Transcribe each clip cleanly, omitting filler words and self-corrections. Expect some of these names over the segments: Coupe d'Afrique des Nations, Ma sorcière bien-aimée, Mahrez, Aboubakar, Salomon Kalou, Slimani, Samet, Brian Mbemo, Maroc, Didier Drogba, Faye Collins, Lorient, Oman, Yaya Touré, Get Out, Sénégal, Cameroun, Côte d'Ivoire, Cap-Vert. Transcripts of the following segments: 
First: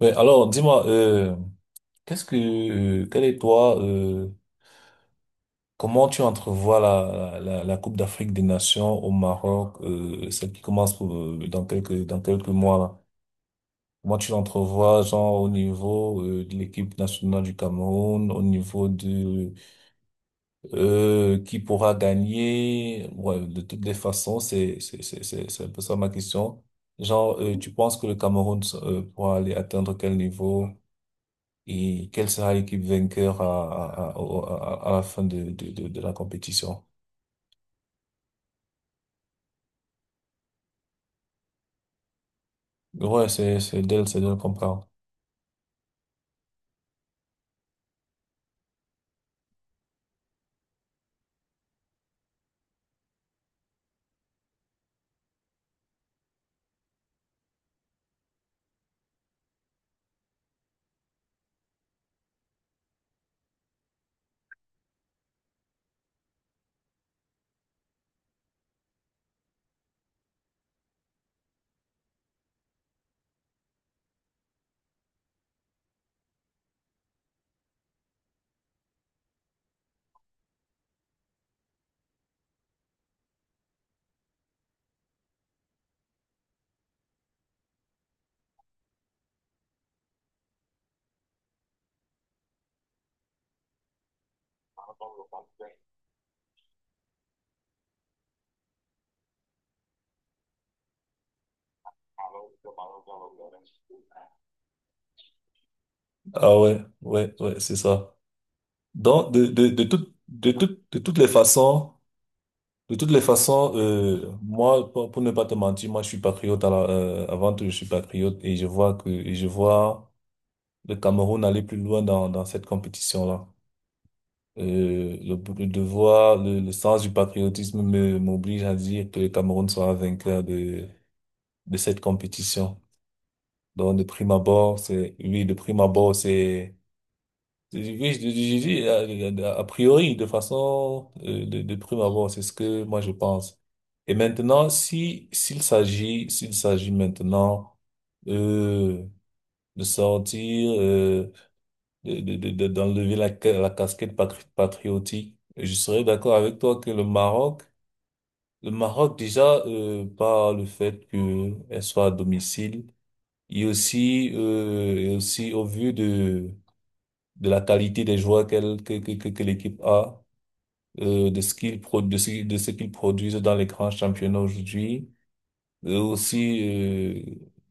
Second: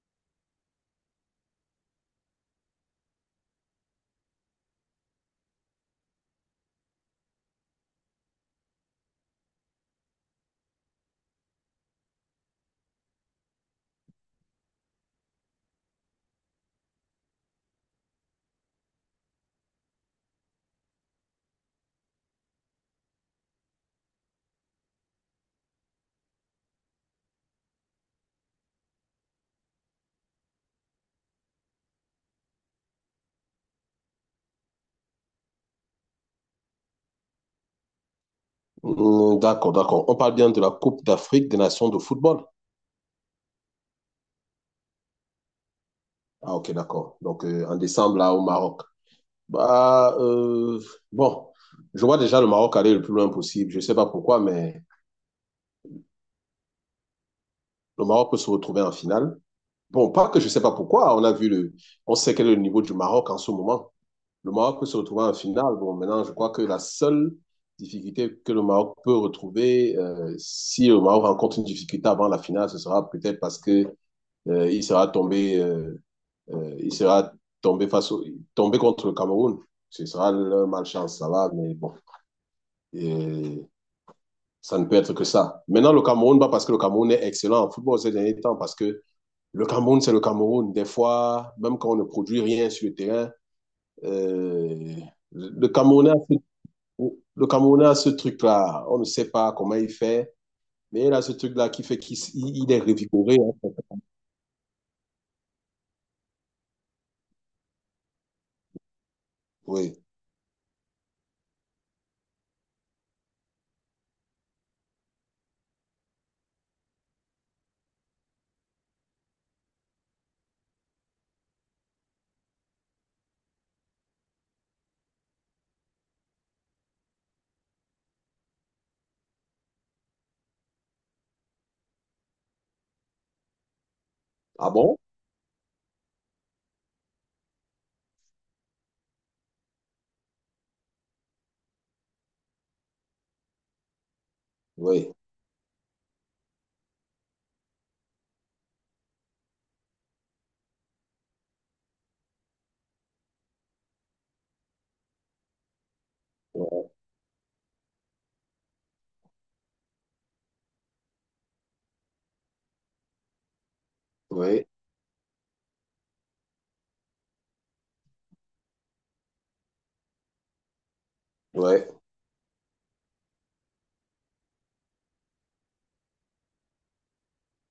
Ouais, alors dis-moi, qu'est-ce que, euh, quel est toi, euh, comment tu entrevois la Coupe d'Afrique des Nations au Maroc, celle qui commence pour, dans quelques mois là? Comment tu l'entrevois, genre au niveau de l'équipe nationale du Cameroun, au niveau de qui pourra gagner? Ouais, de toutes les façons, c'est un peu ça ma question. Genre, tu penses que le Cameroun pourra aller atteindre quel niveau? Et quelle sera l'équipe vainqueur à la fin de la compétition. D'accord, d'accord. On parle bien de la Coupe d'Afrique des Nations de football. Ouais, c'est d'elle comprendre. Ah, ok, d'accord. Donc, en décembre, là, au Maroc. Bah, bon, je vois déjà le Maroc aller le plus loin possible. Je ne sais pas pourquoi, mais le Maroc peut se retrouver en finale. Bon, pas que je ne sais pas pourquoi. On a vu le, on sait quel est le niveau du Maroc en ce moment. Le Maroc peut se retrouver en finale. Bon, maintenant, je crois que la seule difficulté que le Maroc peut retrouver, si le Maroc rencontre une difficulté avant la finale, ce sera peut-être parce que il sera tombé. Il sera tombé face au, tombé contre le Cameroun. Ce sera leur malchance, ça va, mais bon. Et ça ne peut être que ça. Maintenant, le Cameroun, pas parce que le Cameroun est excellent en football ces derniers temps, parce que le Cameroun, c'est le Cameroun. Des fois, même quand on ne produit rien sur le terrain, euh, le Camerounais, le Camerounais a ce truc-là. On ne sait pas comment il fait, mais il a ce truc-là qui fait qu'il il est revigoré, hein. Ah ouais, ouais, ouais, c'est ça. Donc, Oui. De toutes les façons, moi, pour ne pas te mentir, moi, je suis patriote avant tout, je suis patriote et je vois le Cameroun aller plus loin dans cette compétition-là. Le sens du patriotisme m'oblige à dire que le Cameroun sera vainqueur de cette compétition. Donc, de prime Ah abord, bon? Oui, de prime abord, c'est, oui, je dis, a priori, de façon, de prime abord, c'est ce que moi je pense. Et maintenant, Oui. si, s'il s'agit maintenant, euh, de sortir, d'enlever la casquette patriotique, je serais d'accord avec toi que Oui. Le Maroc déjà, par le fait qu'elle soit à domicile. Et aussi, Oui. Au vu de la qualité des joueurs qu'elle, que l'équipe a, Oui. De ce qu'ils produisent dans les grands championnats aujourd'hui, et aussi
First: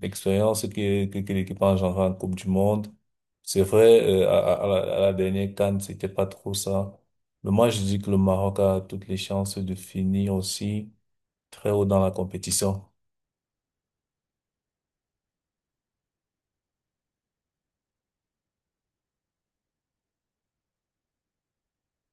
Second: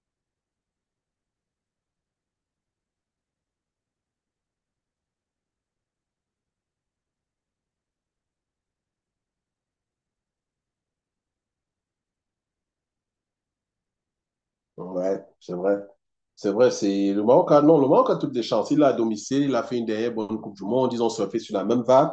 l'expérience que l'équipe a engendrée en Coupe du Monde. C'est vrai, à la dernière CAN, c'était pas trop ça. Mais moi, je dis que le Maroc a toutes les chances de finir aussi très haut dans la compétition. Ouais. C'est vrai. C'est vrai, c'est le Maroc a, non, le Maroc a toutes les chances. Il a à domicile, il a fait une dernière bonne Coupe du Monde. Ils ont surfé sur la même vague.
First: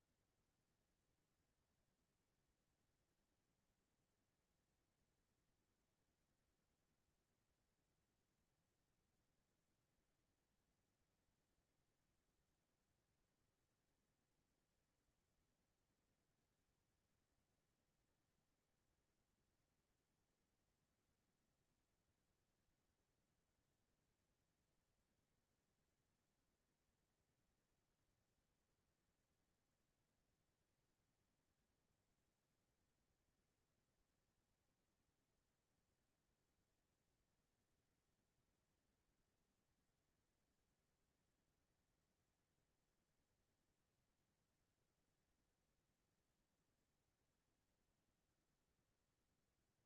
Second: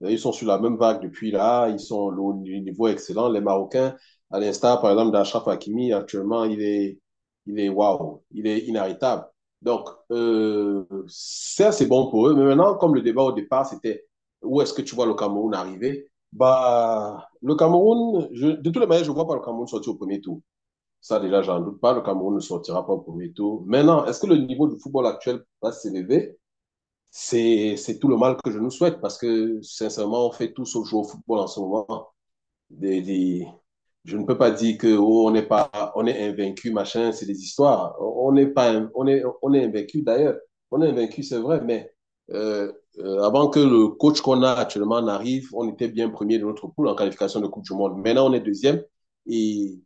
Ils sont sur la même vague depuis là. Ils sont au niveau excellent. Les Marocains, à l'instar, par exemple, d'Achraf Hakimi, actuellement, il est waouh, il est inarrêtable. Donc, ça, c'est bon pour eux. Mais maintenant, comme le débat au départ, c'était où est-ce que tu vois le Cameroun arriver? Bah, le Cameroun, de toutes les manières, je ne vois pas le Cameroun sortir au premier tour. Ça, déjà, j'en doute pas. Le Cameroun ne sortira pas au premier tour. Maintenant, est-ce que le niveau du football actuel va s'élever? C'est tout le mal que je nous souhaite parce que, sincèrement, on fait tout sauf jouer au football en ce moment. Des, des- Je ne peux pas dire que oh, on n'est pas, on est invaincu, machin, c'est des histoires. On n'est pas, on est invaincu d'ailleurs. On est invaincu, c'est vrai, mais euh, avant que le coach qu'on a actuellement n'arrive, on était bien premier de notre poule en qualification de Coupe du Monde. Maintenant, on est deuxième et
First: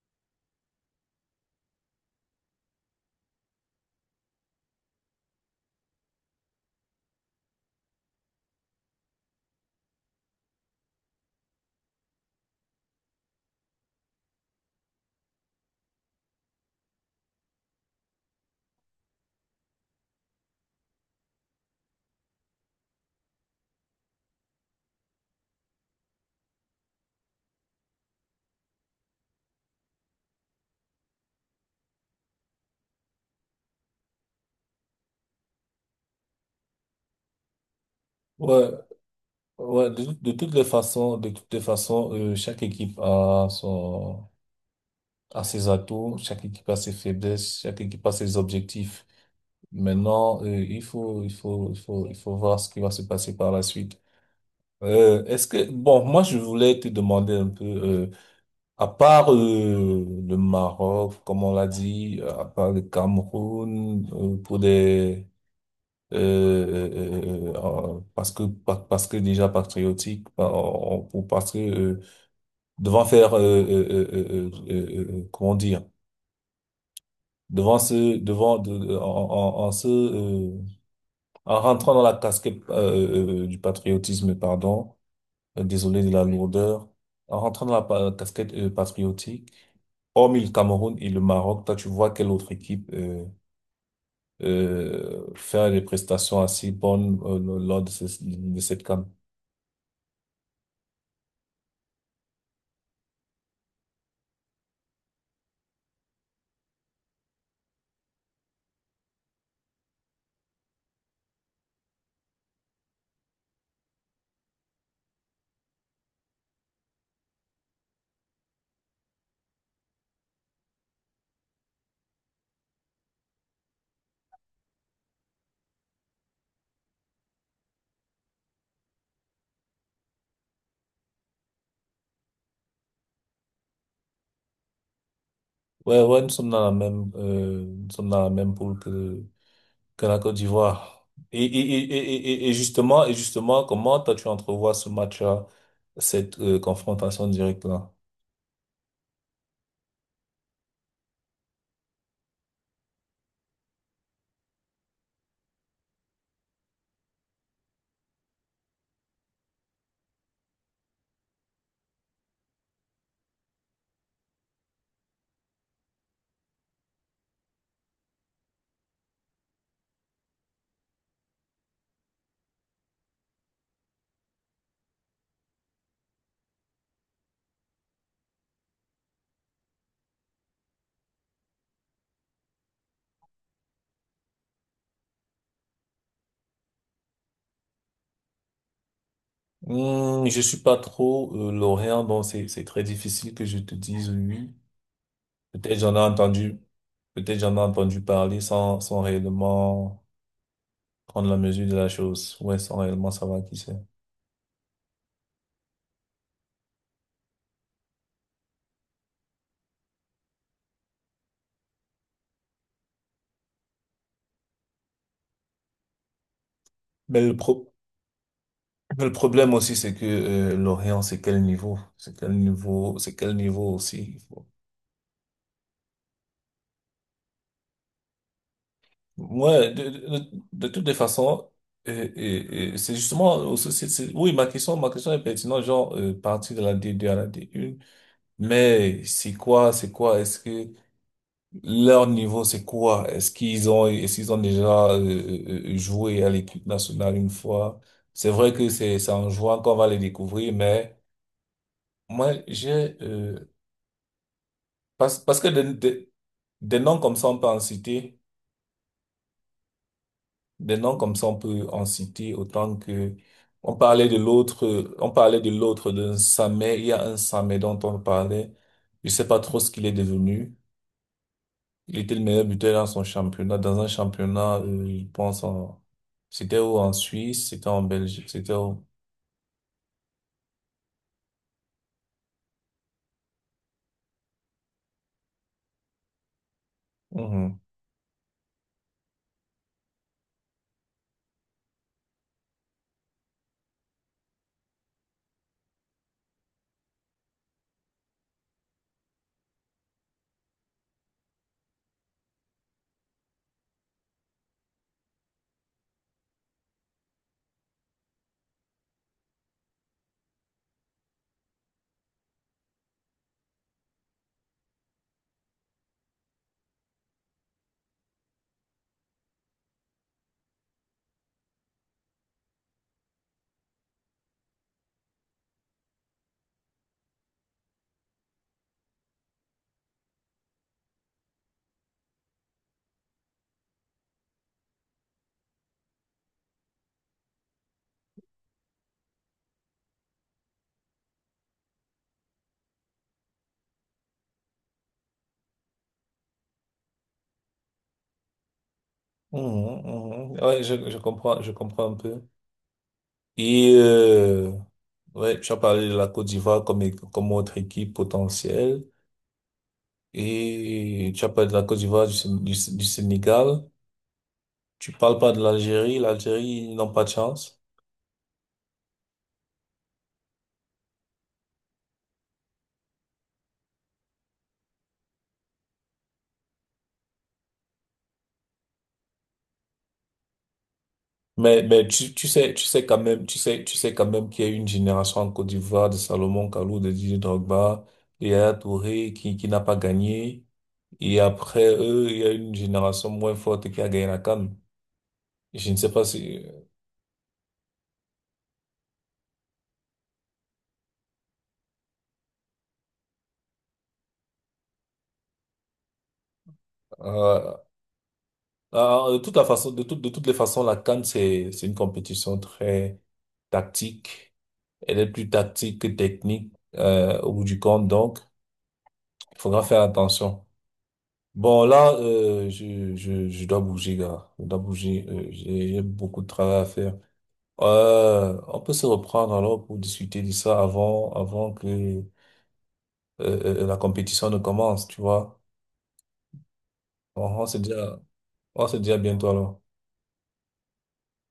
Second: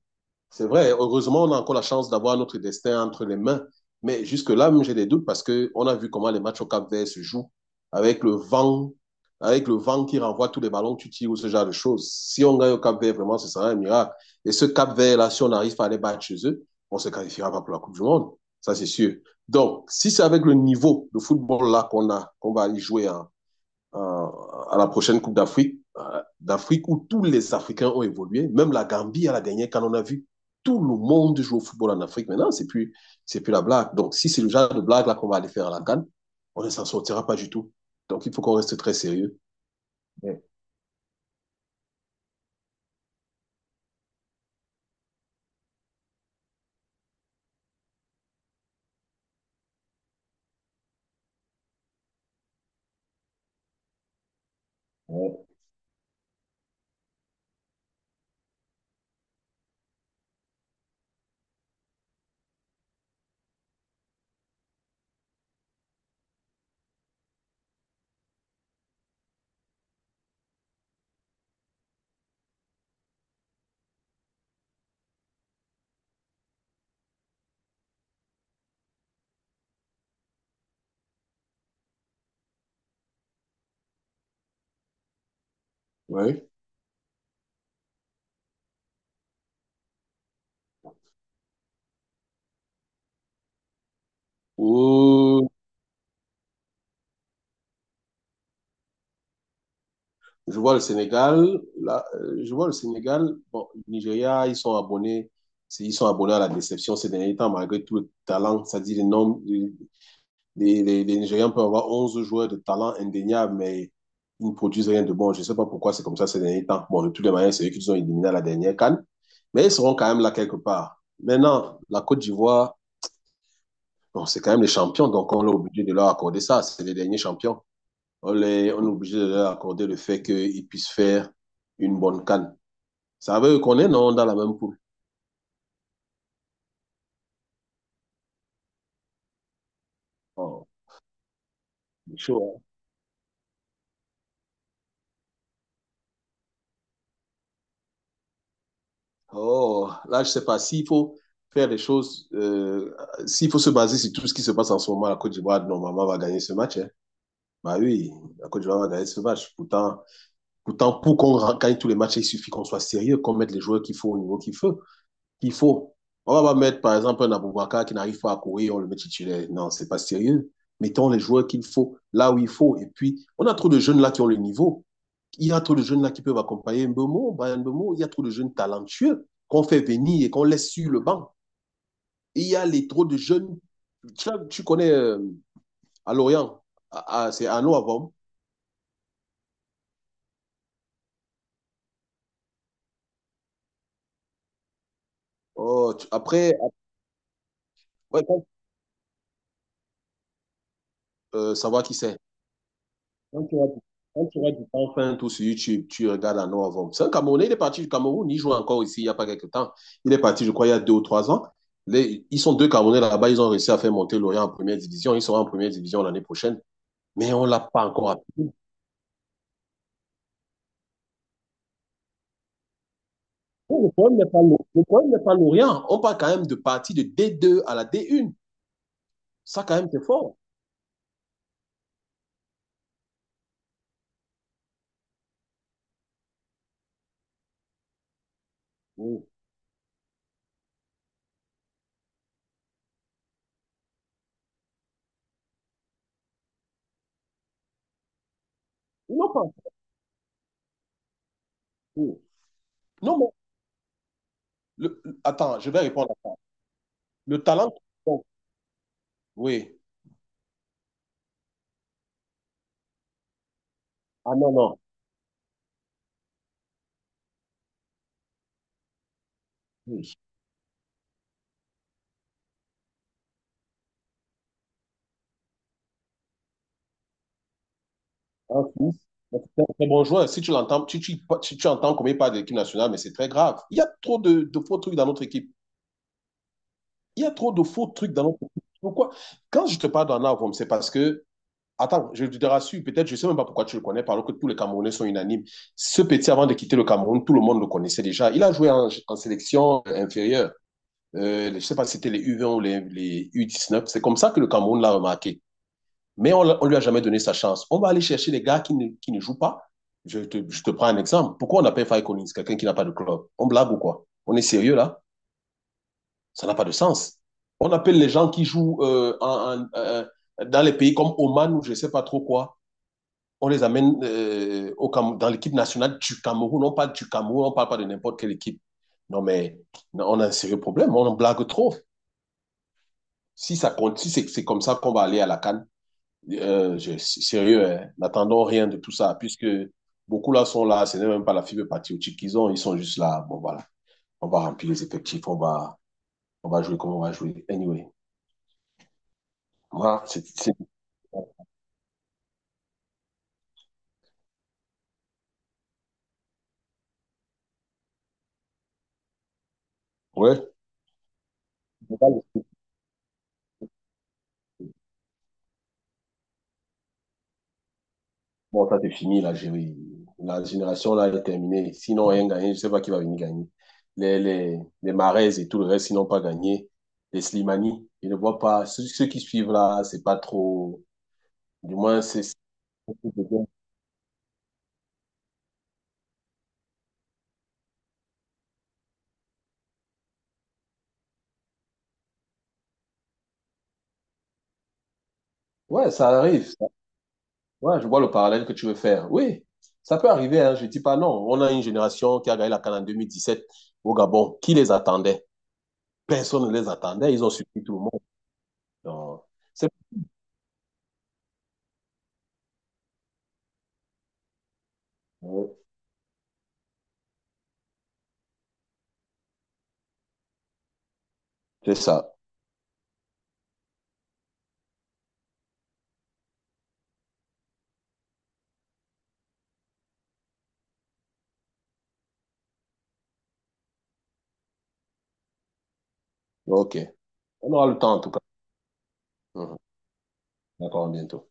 c'est vrai, heureusement, on a encore la chance d'avoir notre destin entre les mains. Mais jusque-là, même, j'ai des doutes parce qu'on a vu comment les matchs au Cap-Vert se jouent avec le vent, avec le vent qui renvoie tous les ballons tu tires ou ce genre de choses. Si on gagne au Cap-Vert, vraiment, ce sera un miracle. Et ce Cap-Vert-là, si on arrive à les battre chez eux, on ne se qualifiera pas pour la Coupe du Monde. Ça, c'est sûr. Donc, si c'est avec le niveau de football-là qu'on a, qu'on va aller jouer en, euh, à la prochaine Coupe d'Afrique où tous les Africains ont évolué. Même la Gambie, à la dernière, quand on a vu tout le monde joue au football en Afrique maintenant, c'est plus la blague. Donc, si c'est le genre de blague là qu'on va aller faire à la CAN, on ne s'en sortira pas du tout. Donc, il faut qu'on Ouais, reste très sérieux. ouais, Ouais. De toutes les façons, chaque équipe a ses atouts, chaque équipe a ses faiblesses, chaque équipe a ses objectifs. Maintenant, il faut voir ce qui va se passer par la suite. Est-ce que, bon, moi, je voulais te demander un peu, à part, le Maroc, comme on l'a dit, à part le Cameroun, pour des, parce que déjà patriotique, bah, on- pour parce que, devant faire comment dire devant ce devant en se en rentrant dans la casquette du patriotisme pardon, désolé de la Ouais. lourdeur, en rentrant dans la casquette patriotique, hormis le Cameroun et le Maroc, toi tu vois quelle autre équipe Oh, faire des prestations assez bonnes lors de de cette CAN? je vois le Sénégal. Là, je vois le Sénégal. Bon, le Nigeria, ils sont abonnés. Ils sont abonnés à la déception ces derniers temps, malgré tout le talent, ça dit les noms, les Nigérians peuvent avoir 11 joueurs de talent indéniable, mais ils ne produisent rien de bon. Je ne sais pas pourquoi c'est comme ça ces derniers temps. Bon, de toutes les manières, c'est eux qui nous ont éliminés à la dernière canne, mais ils seront quand même là quelque part. Maintenant, la Côte d'Ivoire, bon, c'est quand même les champions, donc on est obligé de leur accorder ça. C'est les derniers champions. On est obligé de leur accorder le fait qu'ils puissent faire une bonne canne. Ça veut qu'on est, non, dans la même poule. Ouais, ouais, nous sommes dans la même nous sommes dans la même poule que la Côte Oh, d'Ivoire. C'est chaud, hein. Justement, comment toi tu entrevois ce match-là, cette confrontation directe-là? Oh, là, je sais pas s'il faut faire les choses, s'il faut se baser sur tout ce qui se passe en ce moment, la Côte d'Ivoire, normalement, va gagner ce match, hein. Bah oui, la Côte d'Ivoire va gagner ce match. Pourtant pour qu'on gagne tous les matchs, il suffit qu'on soit sérieux, qu'on mette les joueurs qu'il faut au niveau qu'il faut. Qu'il faut. On va pas mettre, par exemple, un Aboubakar qui n'arrive pas à courir, on le met titulaire. Non, c'est pas sérieux. Mettons les joueurs qu'il faut, là où il faut. Et puis, on a trop de jeunes là qui ont le niveau. Il y a trop de jeunes là qui peuvent accompagner Mbemo, Brian Mbemo, il y a trop de jeunes talentueux qu'on fait venir et qu'on laisse sur le banc. Et il y a les trop de jeunes, tu connais à Lorient, c'est à avant. Hmm, je suis pas trop lorrain, donc c'est très difficile que je te dise oui. Oui. Peut-être Oh, j'en ai après, entendu, peut-être j'en ai entendu parler après sans réellement prendre la mesure de savoir la qui c'est. chose. Ouais, sans réellement savoir Quand qui tu c'est. auras du temps, enfin, tout sur YouTube, tu regardes à avant. C'est un Camerounais, il est parti du Cameroun, il joue encore ici il n'y a pas quelque temps. Il est parti, je crois, il y a 2 ou 3 ans. Ils sont deux Camerounais là-bas, ils ont réussi à faire monter Lorient en première division. Ils seront en première division l'année prochaine, Mais mais le on ne l'a pro pas encore appris. mais le problème aussi, c'est que Lorient, c'est quel niveau? C'est quel niveau? C'est quel niveau Oui, le aussi? problème n'est pas, le problème n'est pas l'Orient. On parle quand même de partie de D2 à la D1. Ça, Ouais, quand même, c'est fort. de toutes les façons, et c'est justement aussi, oui, ma question est pertinente, genre, partir de la d deux à la D1, mais Oui. C'est quoi, est-ce que leur niveau, c'est quoi? Est-ce qu'ils ont déjà joué à l'équipe nationale une fois? C'est vrai que c'est Ils en n'ont pas. jouant qu'on va les découvrir, mais Oui. moi, j'ai, Non, mais euh, parce que attends, je vais répondre à ça. des noms comme ça, on Le peut en talent. citer. Bon, oui. Des noms comme ça, on peut en citer autant que on parlait de Ah non, l'autre, non. On parlait de l'autre d'un Samet. Il y a un Samet dont on parlait. Je sais pas trop ce qu'il est Oui. devenu. Il était le meilleur buteur dans un championnat, je pense c'était où, en Suisse, c'était en Belgique, c'était Un où? fils, mais c'est un très bon joueur. Si tu l'entends, tu entends comme il parle de l'équipe nationale, mais c'est très grave. Il y a trop de faux trucs dans notre équipe. Il y a trop Mhm. de faux trucs dans notre équipe. Pourquoi? Quand je te parle d'en avant, c'est parce que attends, je te rassure, peut-être, je ne sais même pas pourquoi tu le connais, alors que tous les Camerounais sont unanimes. Ce petit, avant de quitter le Cameroun, tout le monde le connaissait déjà. Il a joué en, en sélection inférieure. Je ne sais pas si c'était les U20 ou les U19. C'est comme ça que le Cameroun l'a remarqué. Mais on ne lui a jamais donné sa chance. On va aller chercher les gars qui ne jouent pas. Je te prends un exemple. Pourquoi on appelle Faye Collins quelqu'un qui n'a pas de club? On blague ou quoi? On est sérieux là? Ça n'a pas de sens. On appelle les gens qui jouent dans les pays comme Oman ou je ne sais pas trop quoi, on les amène au dans l'équipe nationale du Cameroun. On parle du Cameroun, on ne parle pas de n'importe quelle équipe. Non, mais on a un sérieux problème, on en blague trop. Si ça continue, c'est comme ça qu'on va aller à la CAN. Sérieux, hein, n'attendons rien de tout ça, puisque beaucoup là sont là, ce n'est même pas la fibre patriotique qu'ils ont, ils sont juste là. Bon, voilà, on va remplir les effectifs, on va jouer comme on va jouer. Anyway, voilà, Mhm, mhm. Ouais, je comprends un peu. Et ouais, tu as parlé de la Côte d'Ivoire comme autre équipe potentielle. ouais. Et tu as parlé de la Côte d'Ivoire, du Sénégal. Tu parles pas de l'Algérie. L'Algérie, ils n'ont pas de chance. Bon, ça c'est fini, l'Algérie. La génération là est terminée. Sinon, rien gagné, je ne sais pas qui va venir gagner. Les Mahrez et tout le reste, ils n'ont pas gagné. Les Slimani, ils ne voient pas. Ceux qui suivent là, c'est pas trop. Mais, Du mais moins, c'est. C'est- tu sais quand même qu'il y a eu une génération en Côte d'Ivoire, de Salomon Kalou, de Didier Drogba, de Yaya Touré qui n'a pas gagné. Et après eux, il y a une génération moins forte qui a gagné la CAN. Je ne sais Ouais, pas ça si, arrive. Ça. Ouais, je vois le parallèle que tu veux faire. Oui, ça peut arriver, hein, je ne dis pas non. On a une génération qui a gagné la CAN en 2017 au Gabon. Qui les attendait? Personne ne les attendait. Ils ont surpris ah, tout le monde. ah, de Donc, toute la c'est façon, de toute, de toutes les façons, la CAN, c'est une compétition très tactique. Elle est plus tactique que technique, au bout du compte, donc il faudra faire attention. Bon, c'est là, ça. Je dois bouger, gars. Je dois bouger. J'ai beaucoup de travail à faire. On peut se reprendre alors pour discuter de ça avant que la compétition ne commence, tu vois. OK. On, on On se aura dit le temps, à, en tout cas. on se dit à bientôt Mhm. alors. D'accord, à bientôt.